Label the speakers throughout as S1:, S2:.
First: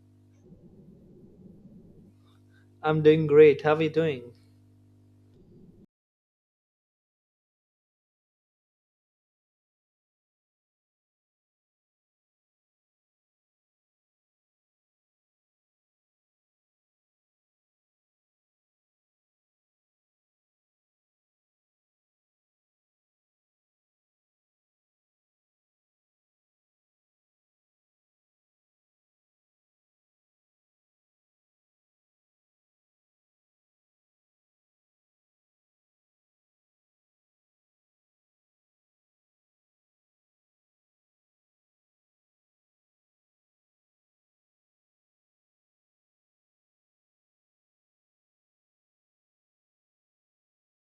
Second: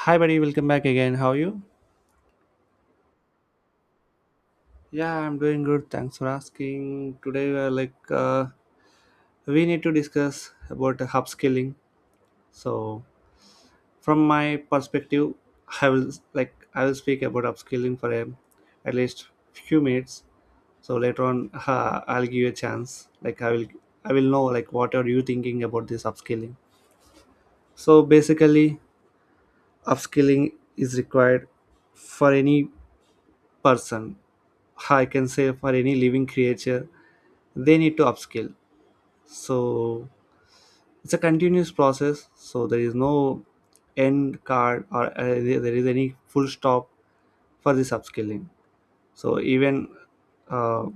S1: Hi, buddy. Welcome back again. How are you?
S2: I'm doing great. How are you doing?
S1: Yeah, I'm doing good. Thanks for asking. Today, we're like, we need to discuss about the upskilling. So, from my perspective, I will speak about upskilling for a, at least few minutes. So later on, I'll give you a chance. I will know like what are you thinking about this upskilling. So basically, upskilling is required for any person. I can say for any living creature, they need to upskill. So it's a continuous process. So there is no end card or there is any full stop for this upskilling. So even uh,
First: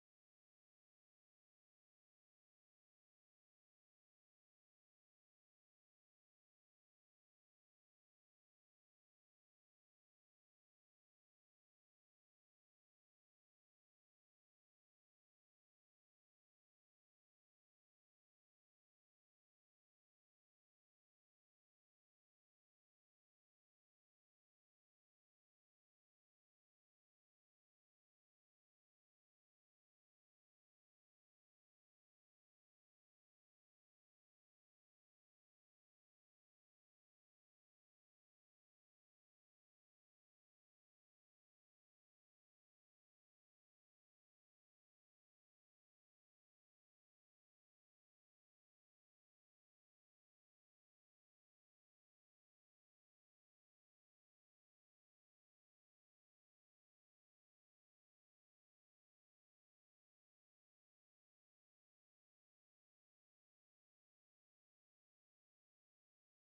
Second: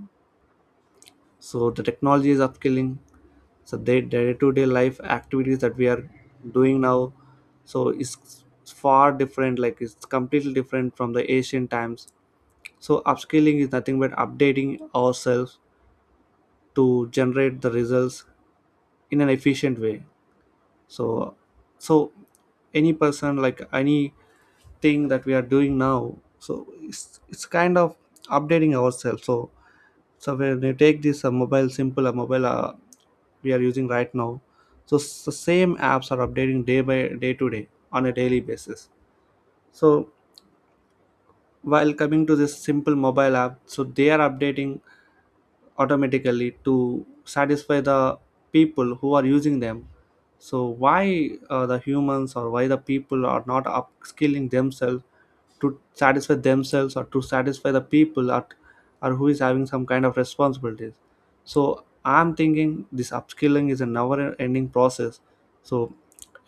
S1: the technology is upskilling. So the day-to-day life activities that we are doing now, so it's far different. Like it's completely different from the ancient times. So upskilling is nothing but updating ourselves to generate the results in an efficient way, so so any person, like anything that we are doing now, so it's kind of updating ourselves. So when you take this mobile, simple mobile, we are using right now, so the same apps are updating day by day, on a daily basis. So while coming to this simple mobile app, so they are updating automatically to satisfy the people who are using them. So why the humans or why the people are not upskilling themselves to satisfy themselves or to satisfy the people at, or who is having some kind of responsibilities. So I'm thinking this upskilling is a never ending process. So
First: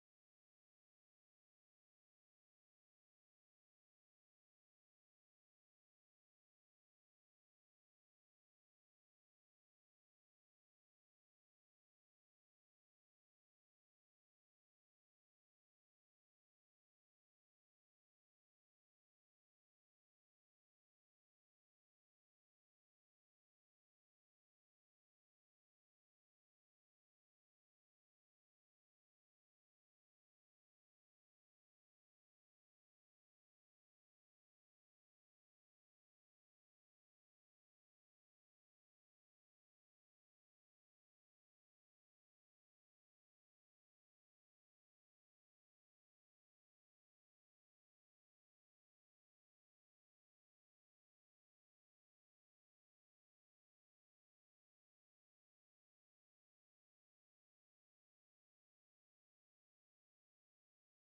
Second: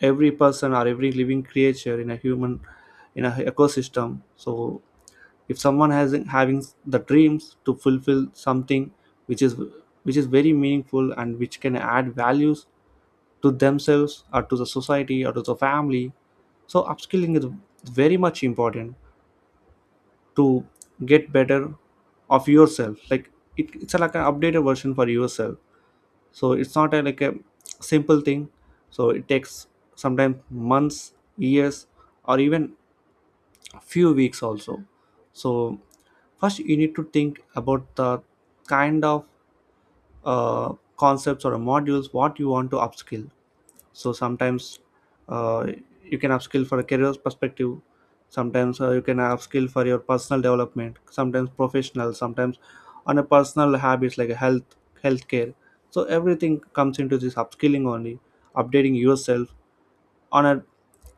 S1: every person or every living creature in a human, in a ecosystem, so if someone has having the dreams to fulfill something which is which is very meaningful and which can add values to themselves or to the society or to the family, so upskilling is very much important to get better of yourself. Like it's like an updated version for yourself. So it's not a, like a simple thing. So it takes sometimes months, years, or even few weeks also. So first you need to think about the kind of concepts or modules what you want to upskill. So sometimes uh, you can upskill for a career perspective, sometimes you can upskill for your personal development, sometimes professional, sometimes on a personal habits like health, healthcare. So everything comes into this upskilling only, updating yourself on a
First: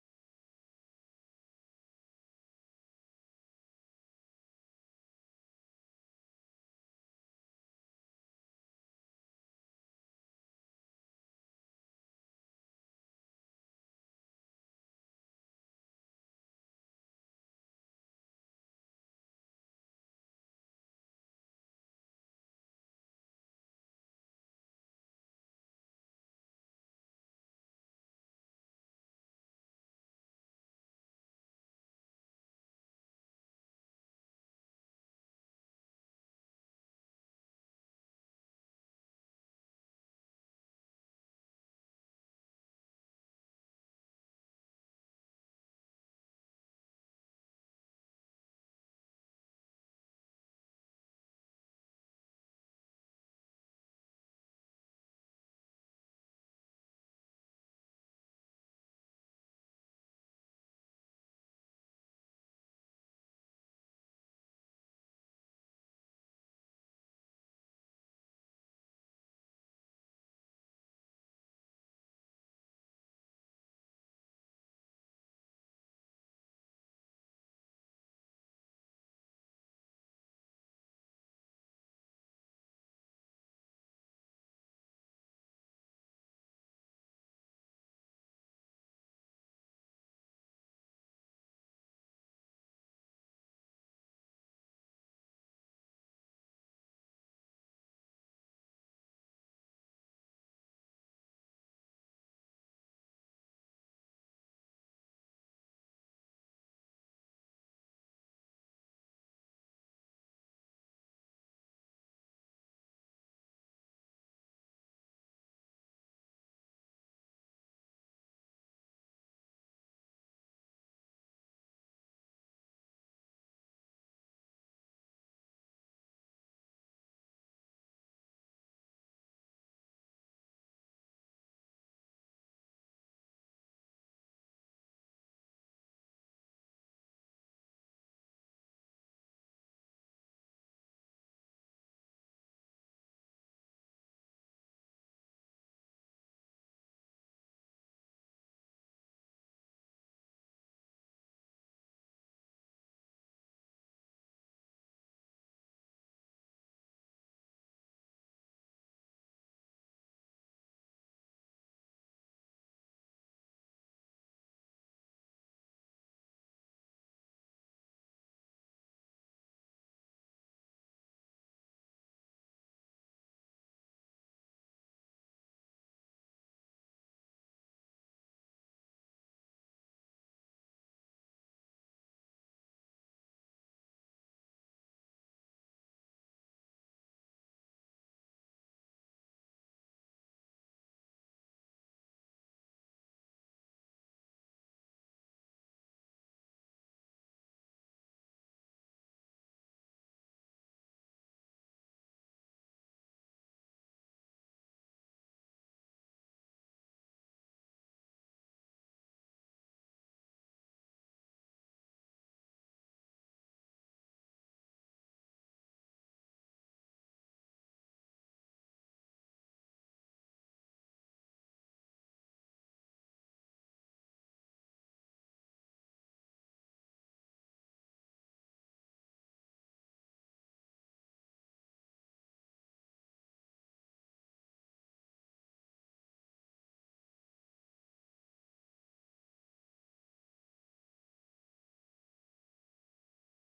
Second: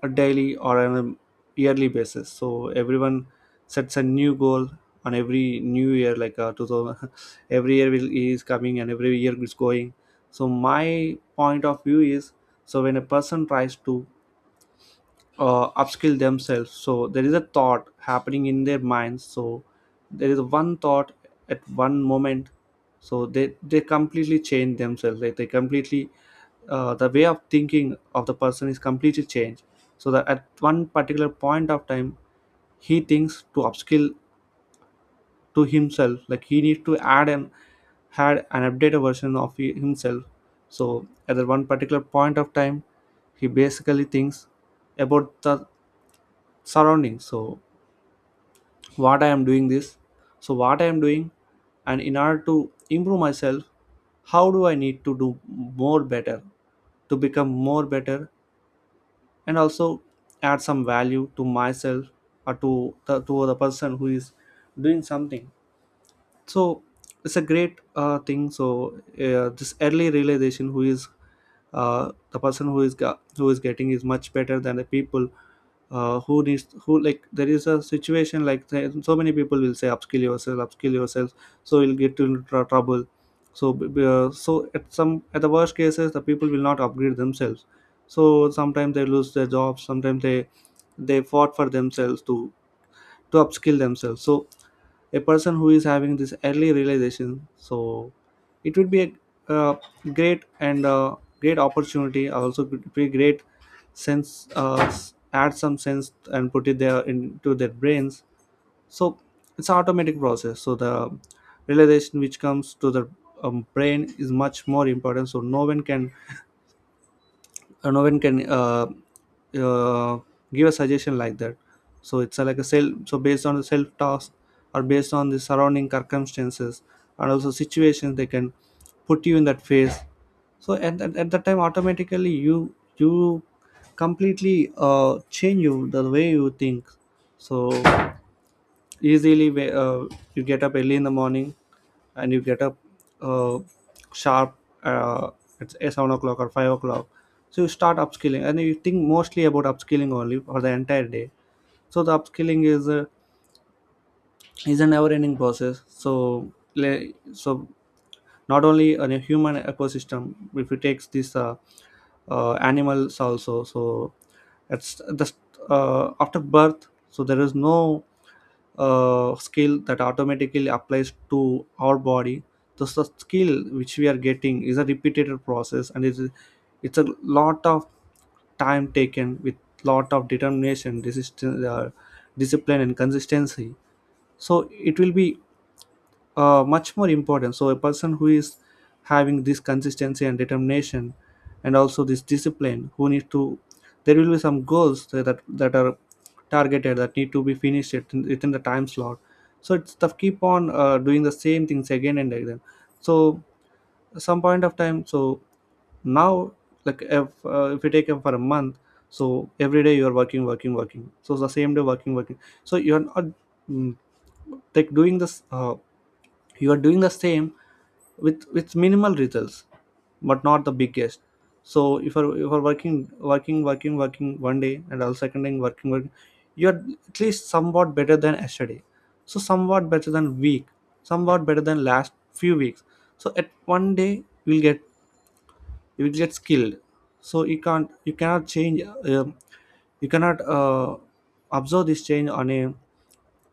S1: a daily or on a yearly basis. So everyone sets a new goal on every new year, like 2000. Every year will, is coming and every year is going. So my point of view is, so when a person tries to upskill themselves, so there is a thought happening in their minds. So there is one thought at one moment. So they completely change themselves. Like they completely, the way of thinking of the person is completely changed. So that at one particular point of time he thinks to upskill to himself, like he needs to add an, had an updated version of himself. So at that one particular point of time, he basically thinks about the surroundings. So what I am doing this, so what I am doing, and in order to improve myself, how do I need to do more better, to become more better, and also add some value to myself or to to the person who is doing something. So it's a great thing. So this early realization, who is the person who is who is getting, is much better than the people who needs who, like there is a situation like so many people will say upskill yourself, upskill yourself, so you'll get into trouble. So so at some, at the worst cases, the people will not upgrade themselves. So sometimes they lose their jobs, sometimes they fought for themselves too, to upskill themselves. So a person who is having this early realization, so it would be a uh, great and great opportunity, also could be great sense, add some sense and put it there into their brains. So it's automatic process. So the realization which comes to the brain is much more important. So no one can, no one can, uh, give a suggestion like that. So it's like a self, so based on the self task or based on the surrounding circumstances and also situations, they can put you in that phase. So at at that time automatically you completely change you the way you think. So easily, uh, you get up early in the morning, and you get up, uh, sharp, uh, it's 7 o'clock or 5 o'clock. So you start upskilling and you think mostly about upskilling only for the entire day. So the upskilling is, is an never ending process. So so not only on a human ecosystem, if you take these animals also, so it's the after birth, so there is no skill that automatically applies to our body. This the skill which we are getting is a repeated process, and it's a lot of time taken with lot of determination, resistance, discipline and consistency. So it will be much more important. So a person who is having this consistency and determination, and also this discipline, who need to, there will be some goals that are targeted, that need to be finished within the time slot. So it's tough. Keep on doing the same things again and again. So some point of time. So now, like if you take it for a month. So every day you are working, working, working. So the same day working, working. So you are not, mm, like doing this. You are doing the same with minimal results but not the biggest. So if if you're working, working, working, working one day, and also second day working, working, you're at least somewhat better than yesterday, so somewhat better than week, somewhat better than last few weeks. So at one day you'll get, you'll get skilled. So you can't, you cannot change, you cannot, observe this change on a,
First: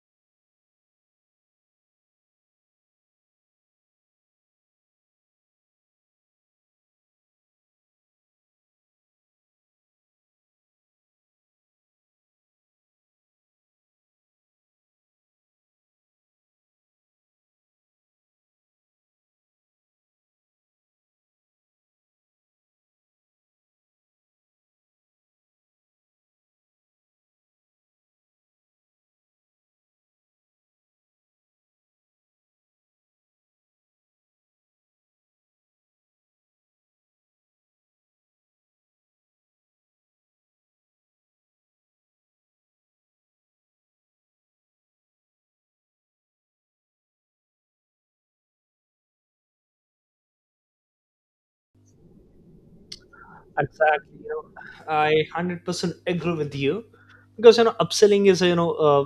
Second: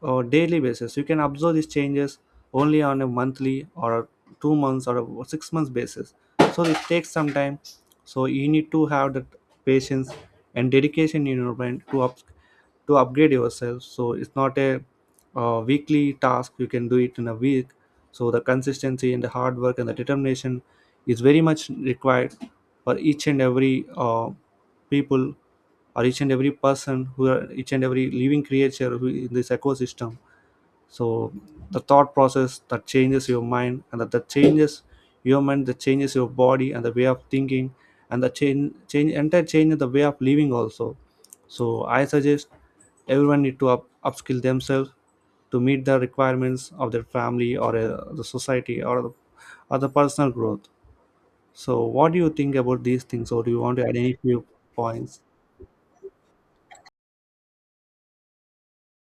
S1: or daily basis. You can observe these changes only on a monthly or 2 months or a 6 months basis. So it takes some time. So you need to have that patience and dedication in your mind to up, to upgrade yourself. So it's not a weekly task. You can do it in a week. So the consistency and the hard work and the determination is very much required for each and every people, or each and every person who are, each and every living creature who in this ecosystem. So the thought process that changes your mind, and that changes your mind, that changes your body and the way of thinking, and the change, entire change in the way of living also. So I suggest everyone need to upskill themselves to meet the requirements of their family or the society or or the personal growth. So what do you think about these things, or do you want to add any
S2: Exactly. You
S1: few
S2: know, I
S1: points?
S2: 100% agree with you because upselling is,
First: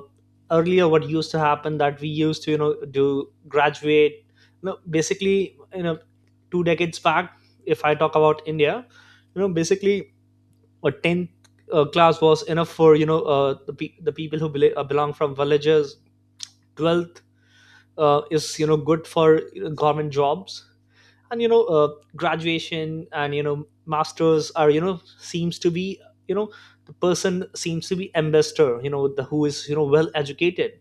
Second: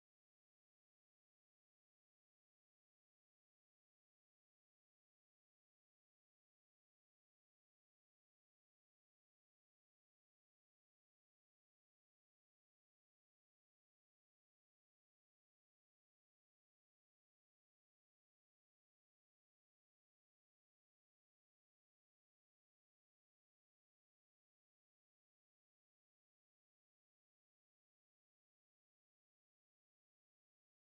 S2: earlier what used to happen, that we used to, do graduate, basically, two decades back, if I talk about India, basically a 10th class was enough for, the people who belong from villages. 12th is, good for, government jobs, and graduation, and masters, are seems to be, you know the person seems to be ambassador, the who is, well educated.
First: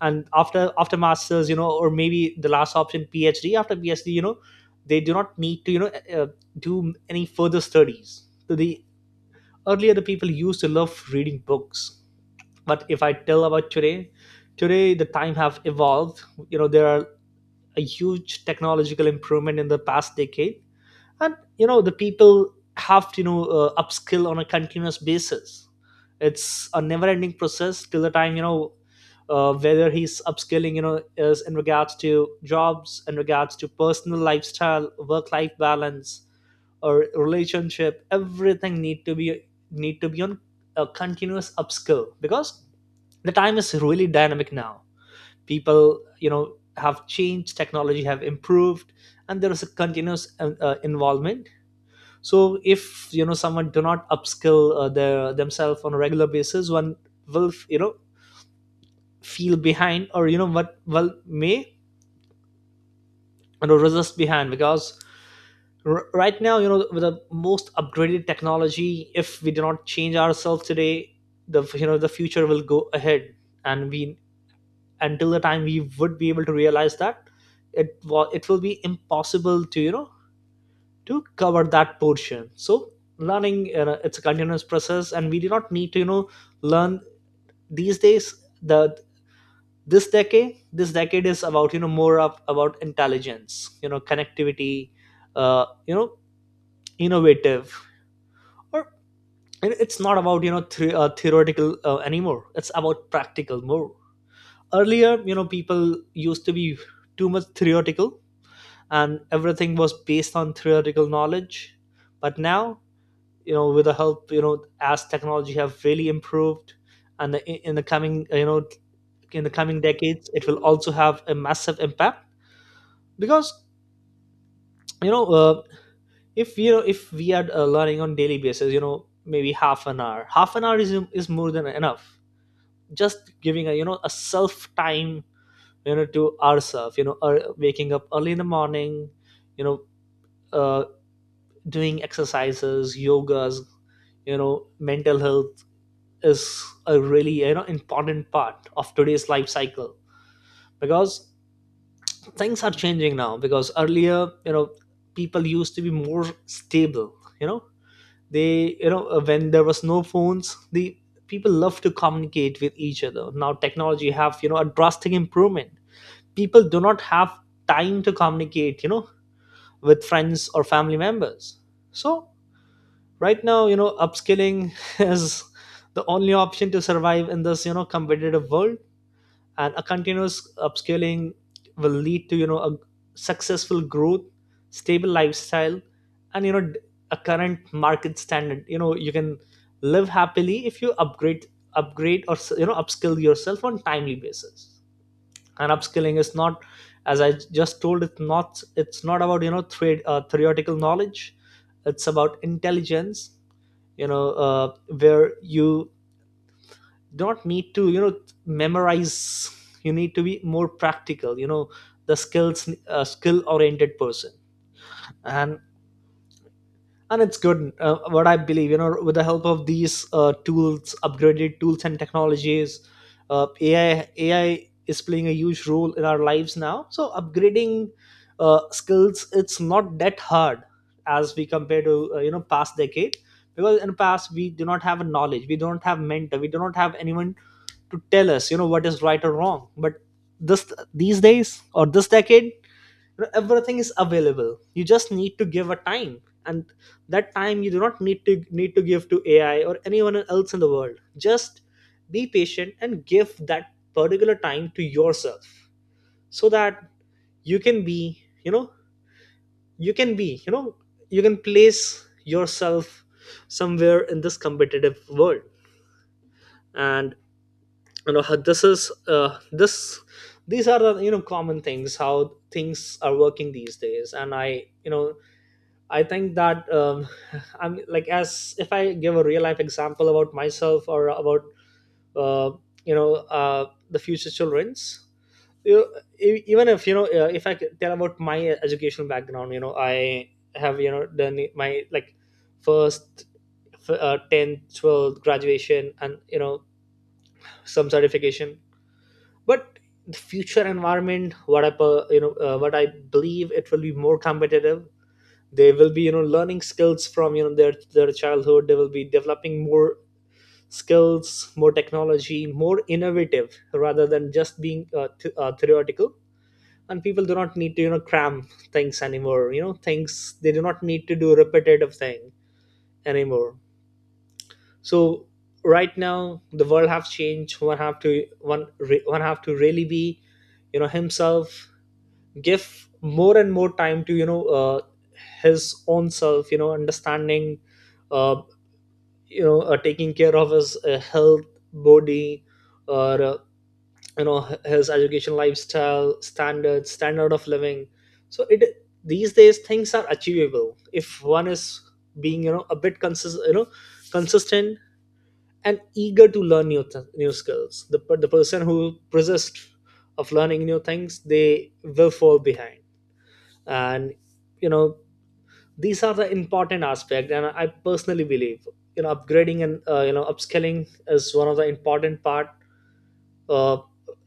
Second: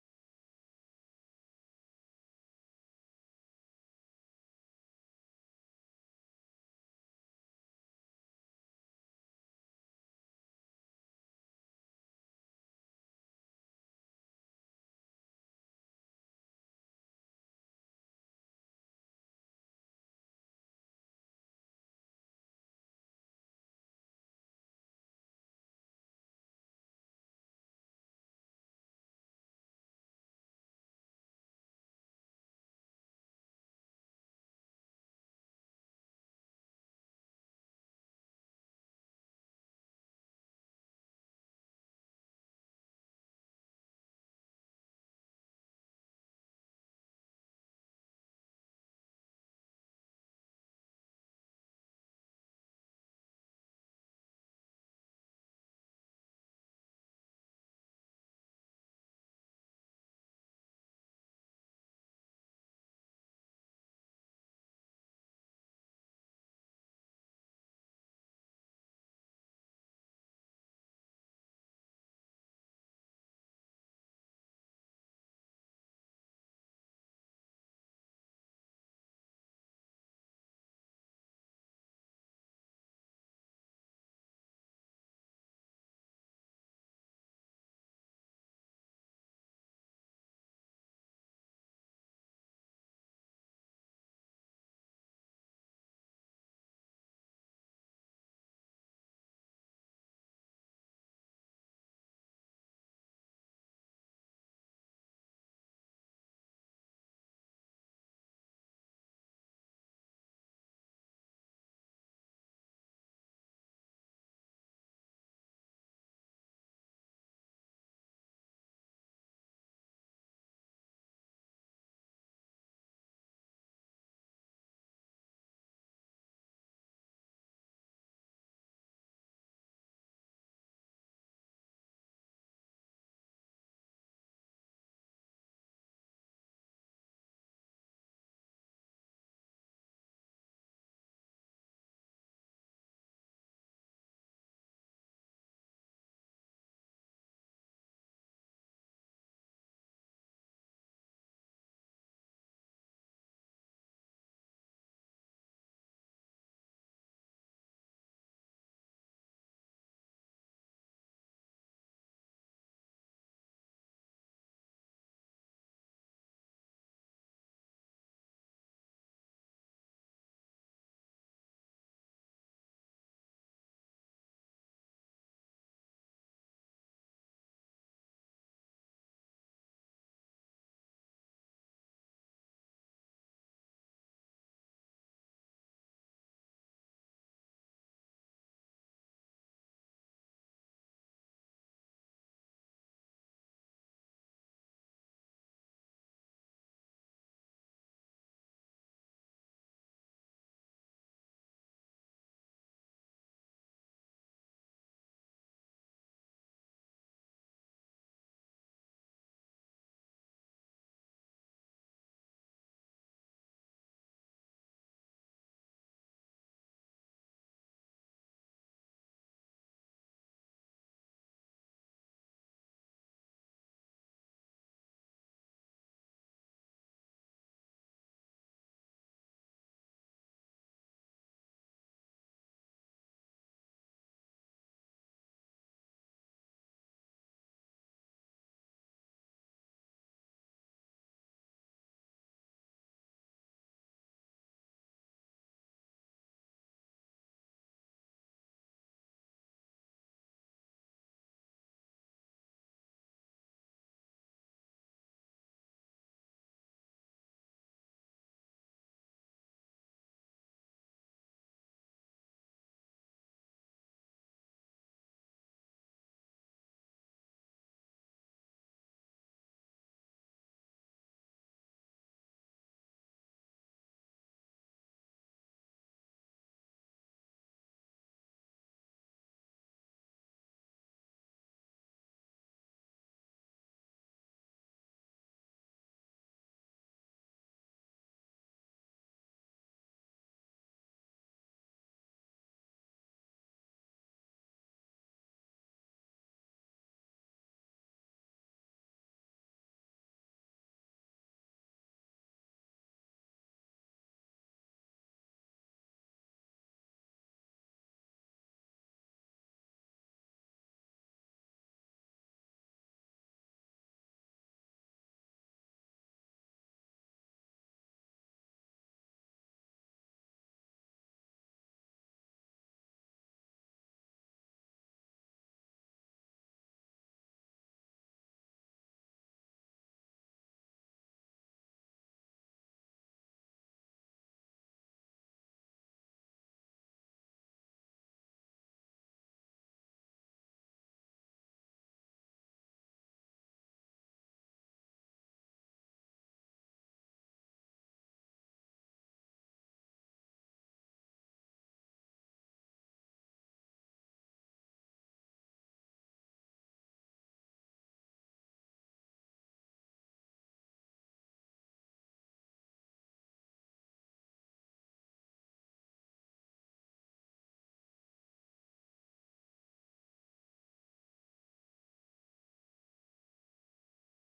S2: And after masters, or maybe the last option, PhD. After PhD, they do not need to, uh, do any further studies. So the earlier, the people used to love reading books. But if I tell about today, the time have evolved. There are a huge technological improvement in the past decade. And, the people have to, upskill on a continuous basis. It's a never ending process till the time, whether he's upskilling, is in regards to jobs, in regards to personal lifestyle, work life balance, or relationship. Everything need to be on a continuous upskill, because the time is really dynamic now. People, have changed, technology have improved, and there is a continuous involvement. So if, someone do not upskill their themselves on a regular basis, one will, feel behind, or what, well may, resist behind, because right now, with the most upgraded technology, if we do not change ourselves today, the the future will go ahead. And we, until the time we would be able to realize that, it was, it will be impossible to, to cover that portion. So learning, you, it's a continuous process, and we do not need to, learn these days. The, this decade is about, more of about intelligence, connectivity, uh, you know innovative, or, and it's not about, theoretical anymore. It's about practical more. Earlier, people used to be too much theoretical, and everything was based on theoretical knowledge. But now, with the help, as technology have really improved. And the, in the coming decades, it will also have a massive impact. Because, you know uh, if, if we are learning on daily basis, maybe half an hour is more than enough. Just giving a, a self time, to ourselves, waking up early in the morning, you know uh, doing exercises, yogas, mental health is a really, important part of today's life cycle. Because things are changing now, because earlier, people used to be more stable, you know they, when there was no phones, the people love to communicate with each other. Now technology have, a drastic improvement. People do not have time to communicate, with friends or family members. So right now, upskilling is the only option to survive in this, competitive world. And a continuous upscaling will lead to, a successful growth, stable lifestyle, and, a current market standard. You can live happily if you upgrade, or, upskill yourself on timely basis. And upskilling is not, as I just told, it's not about, trade theoretical knowledge. It's about intelligence, where you don't need to, memorize. You need to be more practical, the skills, skill oriented person. And it's good. What I believe, with the help of these tools, upgraded tools and technologies, AI is playing a huge role in our lives now. So upgrading skills, it's not that hard as we compare to, past decade. Because in the past we do not have a knowledge, we don't have mentor, we do not have anyone to tell us, what is right or wrong. But this, these days or this decade, everything is available. You just need to give a time. And that time you do not need to, give to AI or anyone else in the world. Just be patient and give that particular time to yourself, so that you can be, you know you can be you know you can place yourself somewhere in this competitive world. And, how this is, this these are the, common things how things are working these days. And I, I think that, I'm like, as if I give a real life example about myself, or about, uh, you know the future children's. You, even if, if I could tell about my educational background, I have, done my, like, first, 10th, 12th graduation, and some certification. But the future environment, what I, what I believe, it will be more competitive. They will be, learning skills from, their childhood. They will be developing more skills, more technology, more innovative, rather than just being, theoretical. And people do not need to, cram things anymore. Things, they do not need to do repetitive thing anymore. So right now the world have changed. One have to, one one have to really be, himself, give more and more time to, his own self, understanding, uh, taking care of his health, body, or, his education, lifestyle, standards, standard of living. So it, these days things are achievable if one is being, a bit consist, consistent, and eager to learn new skills. The, the person who persists of learning new things, they will fall behind. And, you know these are the important aspect. And I personally believe, upgrading, and, upscaling is one of the important part. uh,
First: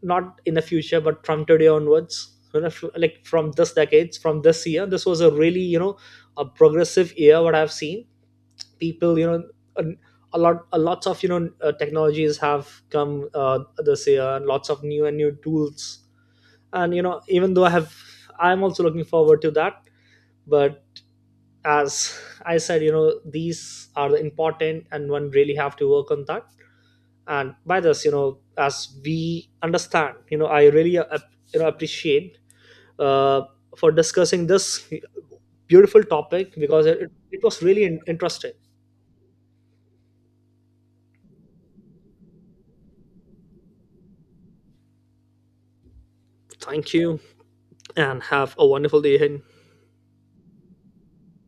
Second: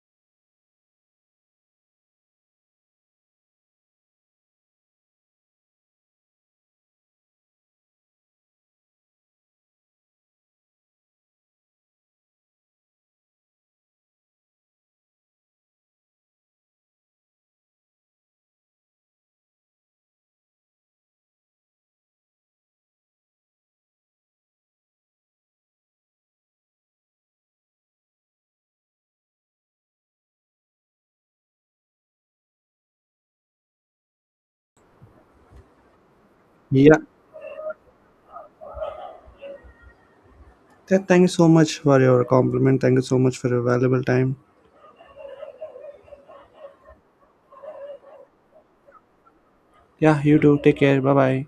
S2: not in the future, but from today onwards, like from this decades, from this year. This was a really, a progressive year what I've seen. People, a, a lot a lots of, technologies have come this year, and lots of new and new tools. And, even though I have, I'm also looking forward to that. But as I said, these are the important, and one really have to work on that. And by this, as we understand, I really, appreciate, uh, for discussing this beautiful topic, because
S1: Yeah.
S2: it was really interesting.
S1: Thank you so much for your compliment, thank you so much for your valuable time.
S2: Thank you and have a wonderful day ahead.
S1: Yeah, you do. Take care. Bye bye.